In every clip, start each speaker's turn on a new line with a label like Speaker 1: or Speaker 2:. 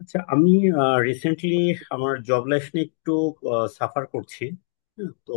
Speaker 1: আচ্ছা, আমি রিসেন্টলি আমার জব লাইফ নিয়ে একটু সাফার করছি। হ্যাঁ, তো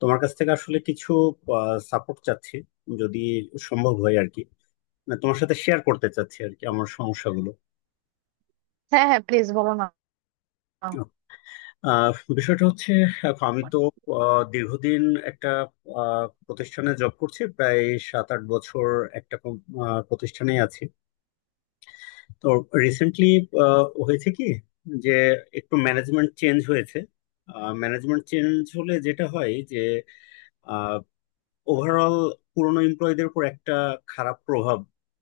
Speaker 1: তোমার কাছ থেকে আসলে কিছু সাপোর্ট চাচ্ছি যদি সম্ভব হয় আর কি। না, তোমার সাথে শেয়ার করতে চাচ্ছি আর কি আমার সমস্যাগুলো।
Speaker 2: হ্যাঁ হ্যাঁ, প্লিজ বলো না।
Speaker 1: আহ, বিষয়টা হচ্ছে এখন আমি তো দীর্ঘদিন একটা প্রতিষ্ঠানে জব করছি, প্রায় 7-8 বছর একটা প্রতিষ্ঠানে আছি। তো রিসেন্টলি হয়েছে কি যে একটু ম্যানেজমেন্ট চেঞ্জ হয়েছে। ম্যানেজমেন্ট চেঞ্জ হলে যেটা হয় যে ওভারঅল পুরনো এমপ্লয়ীদের উপর একটা খারাপ প্রভাব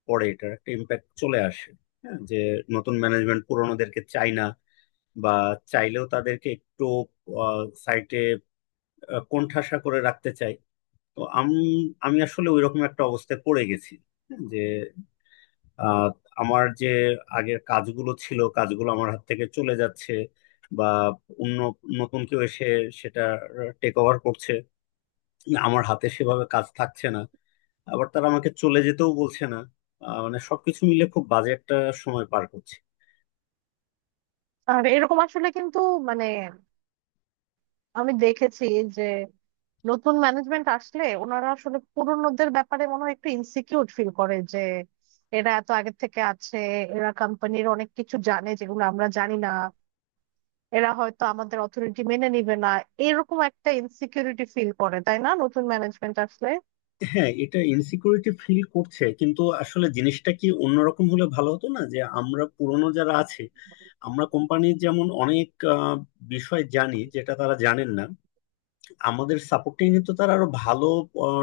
Speaker 1: পড়ে, এটার একটা ইম্প্যাক্ট চলে আসে। হ্যাঁ, যে নতুন ম্যানেজমেন্ট পুরনোদেরকে চায় না, বা চাইলেও তাদেরকে একটু সাইটে কোণঠাসা করে রাখতে চায়। তো আমি আমি আসলে ওইরকম একটা অবস্থায় পড়ে গেছি। হ্যাঁ, যে আহ, আমার যে আগের কাজগুলো ছিল কাজগুলো আমার হাত থেকে চলে যাচ্ছে, বা অন্য নতুন কেউ এসে সেটা টেক ওভার করছে। আমার হাতে সেভাবে কাজ থাকছে না, আবার তারা আমাকে চলে যেতেও বলছে না। মানে সবকিছু মিলে খুব বাজে একটা সময় পার করছে।
Speaker 2: আর এরকম আসলে কিন্তু মানে আমি দেখেছি যে নতুন ম্যানেজমেন্ট আসলে ওনারা আসলে পুরোনোদের ব্যাপারে মনে হয় একটু ইনসিকিউর ফিল করে যে এরা এত আগে থেকে আছে, এরা কোম্পানির অনেক কিছু জানে যেগুলো আমরা জানি না, এরা হয়তো আমাদের অথরিটি মেনে নিবে না। এরকম একটা ইনসিকিউরিটি ফিল করে, তাই না, নতুন ম্যানেজমেন্ট আসলে?
Speaker 1: হ্যাঁ, এটা ইনসিকিউরিটি ফিল করছে, কিন্তু আসলে জিনিসটা কি অন্যরকম হলে ভালো হতো না, যে আমরা পুরনো যারা আছে আমরা কোম্পানির যেমন অনেক আহ, বিষয় জানি যেটা তারা জানেন না। আমাদের সাপোর্টিং তো তারা আরো ভালো আহ,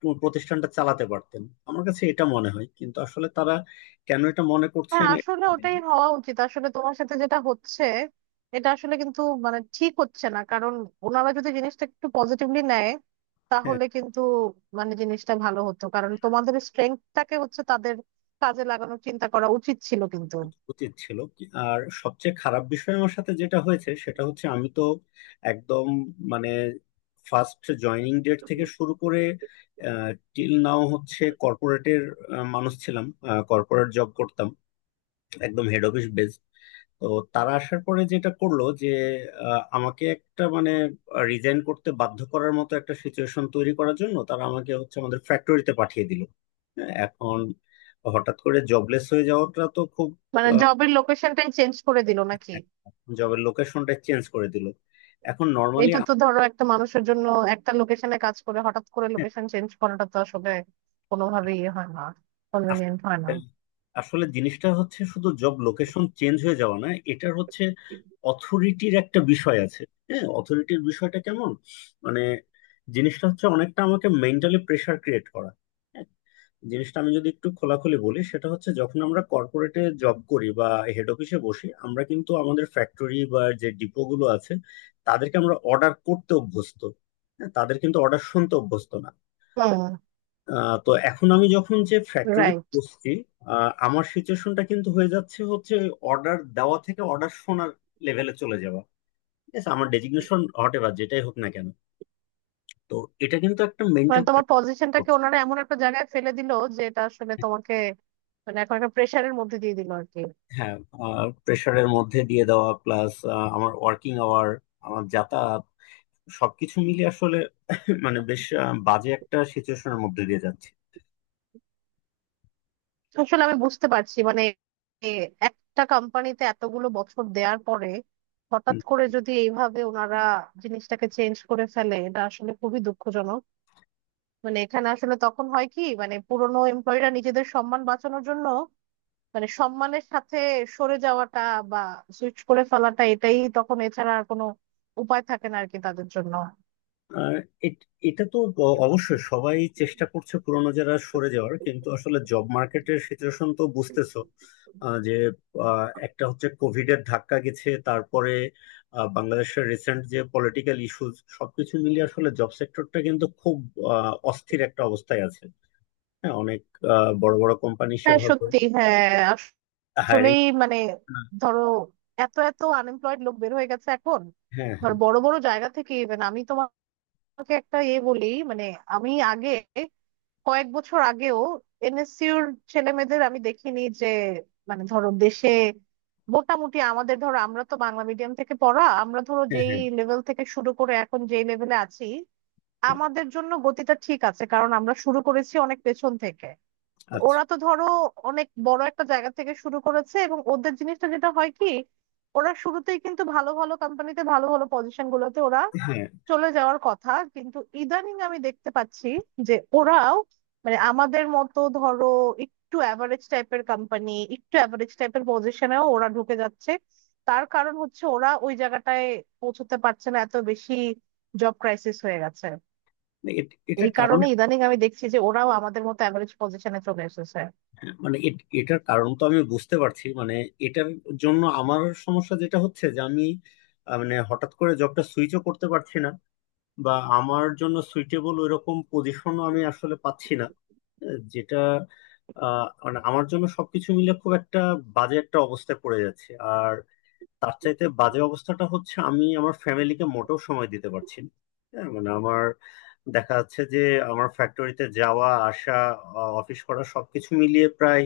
Speaker 1: প্রতিষ্ঠানটা চালাতে পারতেন। আমার কাছে এটা মনে হয়, কিন্তু আসলে তারা কেন এটা মনে
Speaker 2: হ্যাঁ
Speaker 1: করছেন এটা
Speaker 2: আসলে
Speaker 1: জানি না।
Speaker 2: ওটাই হওয়া উচিত। আসলে তোমার সাথে যেটা হচ্ছে এটা আসলে কিন্তু মানে ঠিক হচ্ছে না, কারণ ওনারা যদি জিনিসটা একটু পজিটিভলি নেয়
Speaker 1: হ্যাঁ,
Speaker 2: তাহলে কিন্তু মানে জিনিসটা ভালো হতো, কারণ তোমাদের স্ট্রেংথটাকে হচ্ছে তাদের কাজে লাগানোর চিন্তা করা উচিত ছিল কিন্তু।
Speaker 1: উচিত ছিল আর সবচেয়ে খারাপ বিষয় আমার সাথে যেটা হয়েছে সেটা হচ্ছে আমি তো একদম মানে ফার্স্ট জয়নিং ডেট থেকে শুরু করে টিল নাও হচ্ছে কর্পোরেটের মানুষ ছিলাম, কর্পোরেট জব করতাম, একদম হেড অফিস বেস। তো তারা আসার পরে যেটা করলো যে আমাকে একটা মানে রিজাইন করতে বাধ্য করার মতো একটা সিচুয়েশন তৈরি করার জন্য তারা আমাকে হচ্ছে আমাদের ফ্যাক্টরিতে পাঠিয়ে দিল। হ্যাঁ, এখন হঠাৎ করে জবলেস হয়ে যাওয়াটা তো খুব,
Speaker 2: মানে জবের লোকেশনটাই চেঞ্জ করে দিল নাকি?
Speaker 1: জবের লোকেশনটা চেঞ্জ করে দিল। এখন নর্মালি
Speaker 2: এটা তো ধরো একটা মানুষের জন্য একটা লোকেশনে কাজ করে হঠাৎ করে লোকেশন চেঞ্জ করাটা তো আসলে কোনোভাবেই ইয়ে হয় না, কনভেনিয়েন্ট হয় না।
Speaker 1: আসলে জিনিসটা হচ্ছে শুধু জব লোকেশন চেঞ্জ হয়ে যাওয়া না, এটার হচ্ছে অথরিটির একটা বিষয় আছে। হ্যাঁ, অথরিটির বিষয়টা কেমন মানে জিনিসটা হচ্ছে অনেকটা আমাকে মেন্টালি প্রেসার ক্রিয়েট করা। জিনিসটা আমি যদি একটু খোলাখুলি বলি সেটা হচ্ছে যখন আমরা কর্পোরেটে জব করি বা হেড অফিসে বসি আমরা কিন্তু আমাদের ফ্যাক্টরি বা যে ডিপো গুলো আছে তাদেরকে আমরা অর্ডার করতে অভ্যস্ত। হ্যাঁ, তাদের কিন্তু অর্ডার শুনতে অভ্যস্ত না।
Speaker 2: হুম।
Speaker 1: তো এখন আমি যখন যে ফ্যাক্টরি
Speaker 2: রাইট।
Speaker 1: বসছি আমার সিচুয়েশনটা কিন্তু হয়ে যাচ্ছে, হচ্ছে অর্ডার দেওয়া থেকে অর্ডার শোনার লেভেলে চলে যাওয়া। ঠিক আছে, আমার ডেজিগনেশন হোয়াট এভার যেটাই হোক না কেন। তো এটা কিন্তু একটা
Speaker 2: মানে
Speaker 1: মেন্টাল
Speaker 2: তোমার পজিশনটাকে
Speaker 1: প্রেশার।
Speaker 2: ওনারা এমন একটা জায়গায় ফেলে দিল যে এটা আসলে তোমাকে মানে এখন একটা প্রেশারের মধ্যে দিয়ে দিল আর কি।
Speaker 1: হ্যাঁ, প্রেশারের মধ্যে দিয়ে দেওয়া প্লাস আমার ওয়ার্কিং আওয়ার, আমার যাতায়াত, সবকিছু মিলে আসলে মানে বেশ বাজে একটা সিচুয়েশনের মধ্যে দিয়ে যাচ্ছে।
Speaker 2: আসলে আমি বুঝতে পারছি মানে এ একটা কোম্পানিতে এতগুলো বছর দেওয়ার পরে হঠাৎ
Speaker 1: হুম,
Speaker 2: করে যদি এইভাবে ওনারা জিনিসটাকে চেঞ্জ করে ফেলে এটা আসলে খুবই দুঃখজনক। মানে এখানে আসলে তখন হয় কি, মানে পুরোনো এমপ্লয়িরা নিজেদের সম্মান বাঁচানোর জন্য মানে সম্মানের সাথে সরে যাওয়াটা বা সুইচ করে ফেলাটা এটাই তখন, এছাড়া আর কোনো উপায় থাকে না আর কি তাদের জন্য।
Speaker 1: আর এটা তো অবশ্যই সবাই চেষ্টা করছে পুরোনো যারা সরে যাওয়ার, কিন্তু আসলে জব মার্কেটের সিচুয়েশন তো বুঝতেছো। আহ, যে একটা হচ্ছে কোভিড এর ধাক্কা গেছে, তারপরে বাংলাদেশের রিসেন্ট যে পলিটিক্যাল ইস্যুজ, সবকিছু মিলিয়ে আসলে জব সেক্টরটা কিন্তু খুব অস্থির একটা অবস্থায় আছে। হ্যাঁ, অনেক বড় বড় কোম্পানি
Speaker 2: হ্যাঁ
Speaker 1: সেভাবে
Speaker 2: সত্যি, হ্যাঁ
Speaker 1: হায়ারিং।
Speaker 2: আসলেই মানে ধরো এত এত আনএমপ্লয়েড লোক বের হয়ে গেছে এখন।
Speaker 1: হ্যাঁ,
Speaker 2: ধর
Speaker 1: হ্যাঁ,
Speaker 2: বড় বড় জায়গা থেকে ইভেন আমি তোমাকে একটা এ বলি মানে, আমি আগে কয়েক বছর আগেও এনএসসিউর ছেলে মেয়েদের আমি দেখিনি যে মানে ধরো দেশে মোটামুটি আমাদের, ধরো আমরা তো বাংলা মিডিয়াম থেকে পড়া, আমরা ধরো
Speaker 1: হ্যাঁ,
Speaker 2: যেই
Speaker 1: হ্যাঁ,
Speaker 2: লেভেল থেকে শুরু করে এখন যেই লেভেলে আছি
Speaker 1: হ্যাঁ,
Speaker 2: আমাদের জন্য গতিটা ঠিক আছে, কারণ আমরা শুরু করেছি অনেক পেছন থেকে।
Speaker 1: আচ্ছা।
Speaker 2: ওরা তো ধরো অনেক বড় একটা জায়গা থেকে শুরু করেছে এবং ওদের জিনিসটা যেটা হয় কি, ওরা শুরুতেই কিন্তু ভালো ভালো কোম্পানিতে ভালো ভালো পজিশন গুলোতে ওরা
Speaker 1: হ্যাঁ,
Speaker 2: চলে যাওয়ার কথা, কিন্তু ইদানিং আমি দেখতে পাচ্ছি যে ওরাও মানে আমাদের মতো ধরো একটু অ্যাভারেজ টাইপের কোম্পানি একটু অ্যাভারেজ টাইপের পজিশনেও ওরা ঢুকে যাচ্ছে। তার কারণ হচ্ছে ওরা ওই জায়গাটায় পৌঁছতে পারছে না, এত বেশি জব ক্রাইসিস হয়ে গেছে।
Speaker 1: মানে
Speaker 2: এই
Speaker 1: এটার কারণ,
Speaker 2: কারণে ইদানিং আমি দেখছি যে ওরাও আমাদের মতো অ্যাভারেজ পজিশনে চলে এসেছে।
Speaker 1: মানে এটার কারণ তো আমি বুঝতে পারছি, মানে এটার জন্য আমার সমস্যা যেটা হচ্ছে যে আমি মানে হঠাৎ করে জবটা সুইচও করতে পারছি না, বা আমার জন্য সুইটেবল ওইরকম পজিশনও আমি আসলে পাচ্ছি না। আহ, যেটা মানে আমার জন্য সবকিছু মিলে খুব একটা বাজে একটা অবস্থায় পড়ে যাচ্ছে। তার চাইতে বাজে অবস্থাটা হচ্ছে আমি আমার ফ্যামিলিকে মোটেও সময় দিতে পারছি না। হ্যাঁ, মানে আমার দেখা যাচ্ছে যে আমার ফ্যাক্টরিতে যাওয়া আসা, অফিস করা, সবকিছু মিলিয়ে প্রায়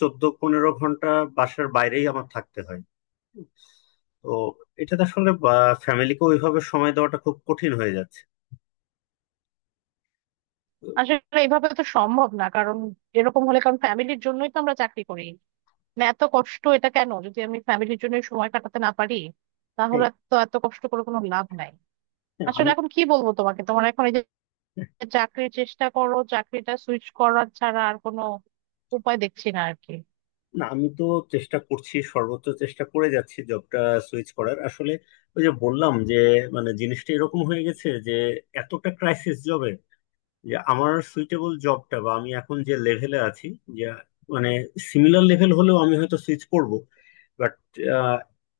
Speaker 1: 14-15 ঘন্টা বাসার বাইরেই আমার থাকতে হয়। তো এটাতে আসলে ফ্যামিলিকে ওইভাবে সময় দেওয়াটা খুব কঠিন হয়ে যাচ্ছে। তো,
Speaker 2: আসলে এইভাবে তো সম্ভব না, কারণ এরকম হলে কারণ ফ্যামিলির জন্যই তো আমরা চাকরি করি। মানে এত কষ্ট এটা কেন, যদি আমি ফ্যামিলির জন্য সময় কাটাতে না পারি
Speaker 1: হ্যাঁ।
Speaker 2: তাহলে তো এত কষ্ট করে কোনো লাভ নাই।
Speaker 1: হ্যাঁ,
Speaker 2: আসলে
Speaker 1: আমি,
Speaker 2: এখন কি বলবো তোমাকে, তোমার এখন এই যে চাকরির চেষ্টা করো, চাকরিটা সুইচ করার ছাড়া আর কোনো উপায় দেখছি না আর কি।
Speaker 1: না আমি তো চেষ্টা করছি, সর্বোচ্চ চেষ্টা করে যাচ্ছি জবটা সুইচ করার। আসলে ওই যে বললাম যে মানে জিনিসটা এরকম হয়ে গেছে যে এতটা ক্রাইসিস জবে যে আমার সুইটেবল জবটা বা আমি এখন যে লেভেলে আছি, যে মানে সিমিলার লেভেল হলেও আমি হয়তো সুইচ করব, বাট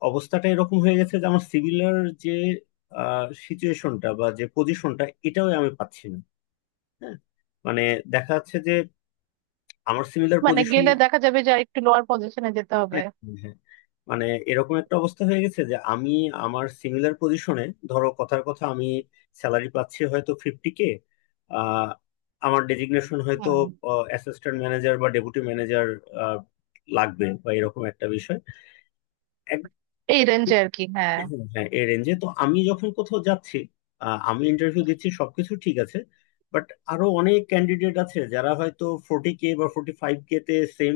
Speaker 1: অবস্থাটা এরকম হয়ে গেছে যে আমার সিমিলার যে সিচুয়েশনটা বা যে পজিশনটা এটাও আমি পাচ্ছি না। হ্যাঁ, মানে দেখা যাচ্ছে যে আমার সিমিলার
Speaker 2: মানে গেলে দেখা যাবে যে আর একটু লোয়ার পজিশনে যেতে হবে।
Speaker 1: পজিশন, মানে এরকম একটা অবস্থা হয়ে গেছে যে আমি আমার সিমিলার পজিশনে ধরো কথার কথা আমি স্যালারি পাচ্ছি হয়তো 50K, আমার ডেজিগনেশন হয়তো
Speaker 2: হ্যাঁ
Speaker 1: অ্যাসিস্ট্যান্ট ম্যানেজার বা ডেপুটি ম্যানেজার লাগবে, বা এরকম একটা বিষয়।
Speaker 2: এই রেঞ্জে আর কি, হ্যাঁ।
Speaker 1: হ্যাঁ, হ্যাঁ, এই রেঞ্জে তো আমি যখন কোথাও যাচ্ছি আমি ইন্টারভিউ দিচ্ছি, সবকিছু ঠিক আছে, বাট আরো অনেক ক্যান্ডিডেট আছে যারা হয়তো 40K বা 45K তে সেম,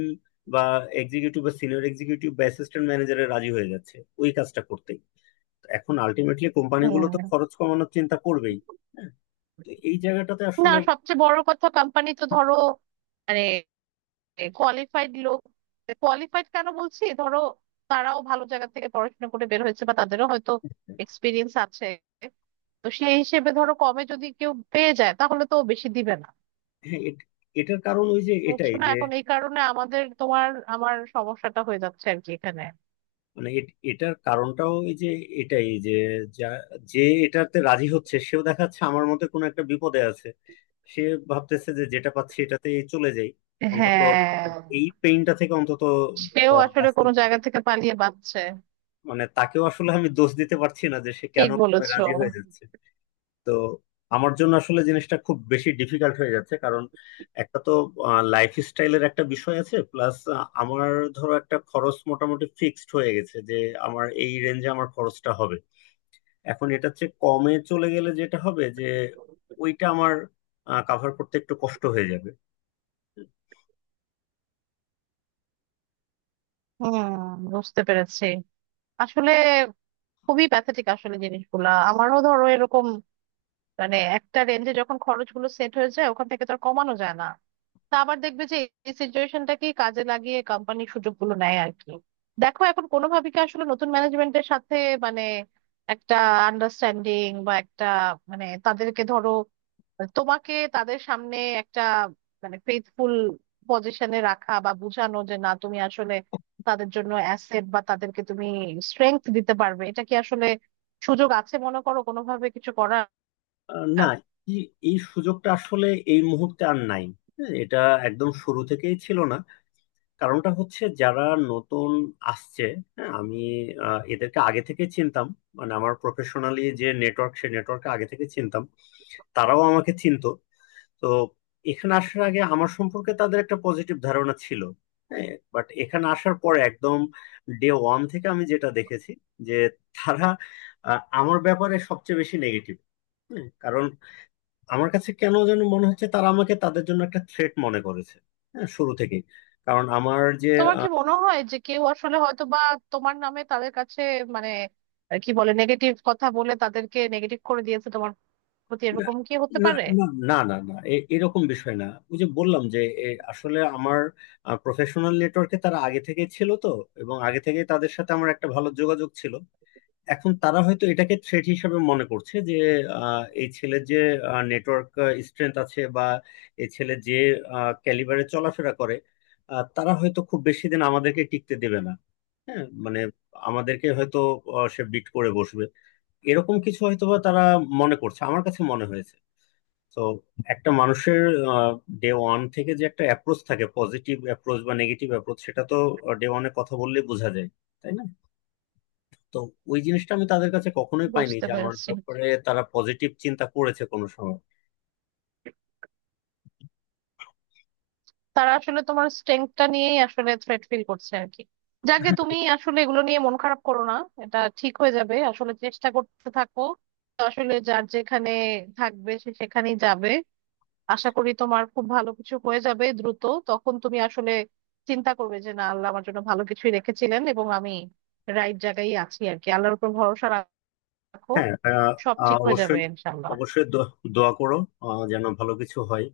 Speaker 1: বা এক্সিকিউটিভ বা সিনিয়র এক্সিকিউটিভ বা অ্যাসিস্ট্যান্ট ম্যানেজারে রাজি হয়ে যাচ্ছে ওই কাজটা করতে। এখন আলটিমেটলি কোম্পানিগুলো তো
Speaker 2: হুম।
Speaker 1: খরচ কমানোর চিন্তা করবেই। হ্যাঁ, তো এই জায়গাটাতে
Speaker 2: না
Speaker 1: আসলে,
Speaker 2: সবচেয়ে বড় কথা কোম্পানি তো ধরো মানে কোয়ালিফাইড লোক, কোয়ালিফাইড কেন বলছি, ধরো তারাও ভালো জায়গা থেকে পড়াশোনা করে বের হয়েছে বা তাদেরও হয়তো এক্সপিরিয়েন্স আছে। তো সেই হিসেবে ধরো কমে যদি কেউ পেয়ে যায় তাহলে তো ও বেশি দিবে না।
Speaker 1: হ্যাঁ, এটার কারণ ওই যে
Speaker 2: বুঝছো
Speaker 1: এটাই
Speaker 2: না,
Speaker 1: যে,
Speaker 2: এখন এই কারণে আমাদের তোমার আমার সমস্যাটা হয়ে যাচ্ছে আর কি এখানে।
Speaker 1: মানে এটার কারণটাও এই যে এটাই যে যা- যে এটাতে রাজি হচ্ছে সেও দেখা যাচ্ছে আমার মতে কোনো একটা বিপদে আছে। সে ভাবতেছে যে যেটা পাচ্ছি এটাতে চলে যাই, অন্তত
Speaker 2: হ্যাঁ
Speaker 1: এই পেইনটা থেকে অন্তত
Speaker 2: সেও আসলে
Speaker 1: বাঁচতে
Speaker 2: কোনো
Speaker 1: পারি।
Speaker 2: জায়গা থেকে পালিয়ে বাঁচছে।
Speaker 1: মানে তাকেও আসলে আমি দোষ দিতে পারছি না যে সে কেন
Speaker 2: ঠিক বলেছো।
Speaker 1: রাজি হয়ে যাচ্ছে। তো আমার জন্য আসলে জিনিসটা খুব বেশি ডিফিকাল্ট হয়ে যাচ্ছে, কারণ একটা তো লাইফ স্টাইলের একটা বিষয় আছে, প্লাস আমার ধরো একটা খরচ মোটামুটি ফিক্সড হয়ে গেছে, যে আমার এই রেঞ্জে আমার খরচটা হবে। এখন এটা হচ্ছে কমে চলে গেলে যেটা হবে যে ওইটা আমার কাভার করতে একটু কষ্ট হয়ে যাবে।
Speaker 2: হুম। বুঝতে পেরেছি। আসলে খুবই প্যাথেটিক আসলে জিনিসগুলা, আমারও ধরো এরকম মানে একটা রেঞ্জে যখন খরচগুলো সেট হয়ে যায় ওখান থেকে তো আর কমানো যায় না। তা আবার দেখবে যে এই সিচুয়েশনটাকে কাজে লাগিয়ে কোম্পানি সুযোগগুলো নেয় আর কি। দেখো এখন কোনোভাবে কি আসলে নতুন ম্যানেজমেন্টের সাথে মানে একটা আন্ডারস্ট্যান্ডিং বা একটা মানে তাদেরকে ধরো তোমাকে তাদের সামনে একটা মানে ফেথফুল পজিশনে রাখা বা বোঝানো যে না তুমি আসলে তাদের জন্য অ্যাসেট বা তাদেরকে তুমি স্ট্রেংথ দিতে পারবে, এটা কি আসলে সুযোগ আছে মনে করো কোনোভাবে কিছু করার?
Speaker 1: না, এই, এই সুযোগটা আসলে এই মুহূর্তে আর নাই। হ্যাঁ, এটা একদম শুরু থেকেই ছিল না। কারণটা হচ্ছে যারা নতুন আসছে, হ্যাঁ আমি এদেরকে আগে থেকে চিনতাম। মানে আমার প্রফেশনালি যে নেটওয়ার্ক সে নেটওয়ার্কে আগে থেকে চিনতাম, তারাও আমাকে চিনতো। তো এখানে আসার আগে আমার সম্পর্কে তাদের একটা পজিটিভ ধারণা ছিল। হ্যাঁ, বাট এখানে আসার পর একদম ডে ওয়ান থেকে আমি যেটা দেখেছি যে তারা আমার ব্যাপারে সবচেয়ে বেশি নেগেটিভ। কারণ আমার কাছে কেন যেন মনে হচ্ছে তারা আমাকে তাদের জন্য একটা থ্রেট মনে করেছে, হ্যাঁ শুরু থেকে। কারণ আমার যে,
Speaker 2: তোমার কি মনে হয় যে কেউ আসলে হয়তো বা তোমার নামে তাদের কাছে মানে কি বলে নেগেটিভ কথা বলে তাদেরকে নেগেটিভ করে দিয়েছে তোমার প্রতি,
Speaker 1: না,
Speaker 2: এরকম কি হতে
Speaker 1: না,
Speaker 2: পারে?
Speaker 1: না, না, না, না, এরকম বিষয় না। ওই যে বললাম যে এ, আসলে আমার প্রফেশনাল নেটওয়ার্কে তারা আগে থেকে ছিল তো, এবং আগে থেকে তাদের সাথে আমার একটা ভালো যোগাযোগ ছিল। এখন তারা হয়তো এটাকে থ্রেট হিসেবে মনে করছে যে এই ছেলের যে নেটওয়ার্ক স্ট্রেংথ আছে, বা এই ছেলে যে ক্যালিবারে চলাফেরা করে তারা হয়তো খুব বেশি দিন আমাদেরকে টিকতে দেবে না। হ্যাঁ, মানে আমাদেরকে হয়তো সে বিট করে বসবে, এরকম কিছু হয়তোবা তারা মনে করছে, আমার কাছে মনে হয়েছে। তো একটা মানুষের ডে ওয়ান থেকে যে একটা অ্যাপ্রোচ থাকে পজিটিভ অ্যাপ্রোচ বা নেগেটিভ অ্যাপ্রোচ সেটা তো ডে ওয়ানে কথা বললেই বোঝা যায়, তাই না? তো ওই জিনিসটা আমি তাদের কাছে কখনোই পাইনি
Speaker 2: বুঝতে
Speaker 1: যে আমার
Speaker 2: পেরেছি।
Speaker 1: ব্যাপারে তারা পজিটিভ চিন্তা করেছে কোনো সময়।
Speaker 2: তারা আসলে তোমার স্ট্রেংথটা নিয়েই আসলে থ্রেট ফিল করছে আর কি। যাকে তুমি আসলে এগুলো নিয়ে মন খারাপ করো না, এটা ঠিক হয়ে যাবে, আসলে চেষ্টা করতে থাকো। তো আসলে যার যেখানে থাকবে সে সেখানেই যাবে। আশা করি তোমার খুব ভালো কিছু হয়ে যাবে দ্রুত। তখন তুমি আসলে চিন্তা করবে যে না আল্লাহ আমার জন্য ভালো কিছুই রেখেছিলেন এবং আমি রাইট জায়গায় আছি আর কি। আল্লাহর উপর ভরসা রাখো।
Speaker 1: হ্যাঁ, আহ,
Speaker 2: সব
Speaker 1: আহ,
Speaker 2: ঠিক হয়ে যাবে
Speaker 1: অবশ্যই,
Speaker 2: ইনশাল্লাহ।
Speaker 1: অবশ্যই দোয়া করো, যেন ভালো কিছু হয়।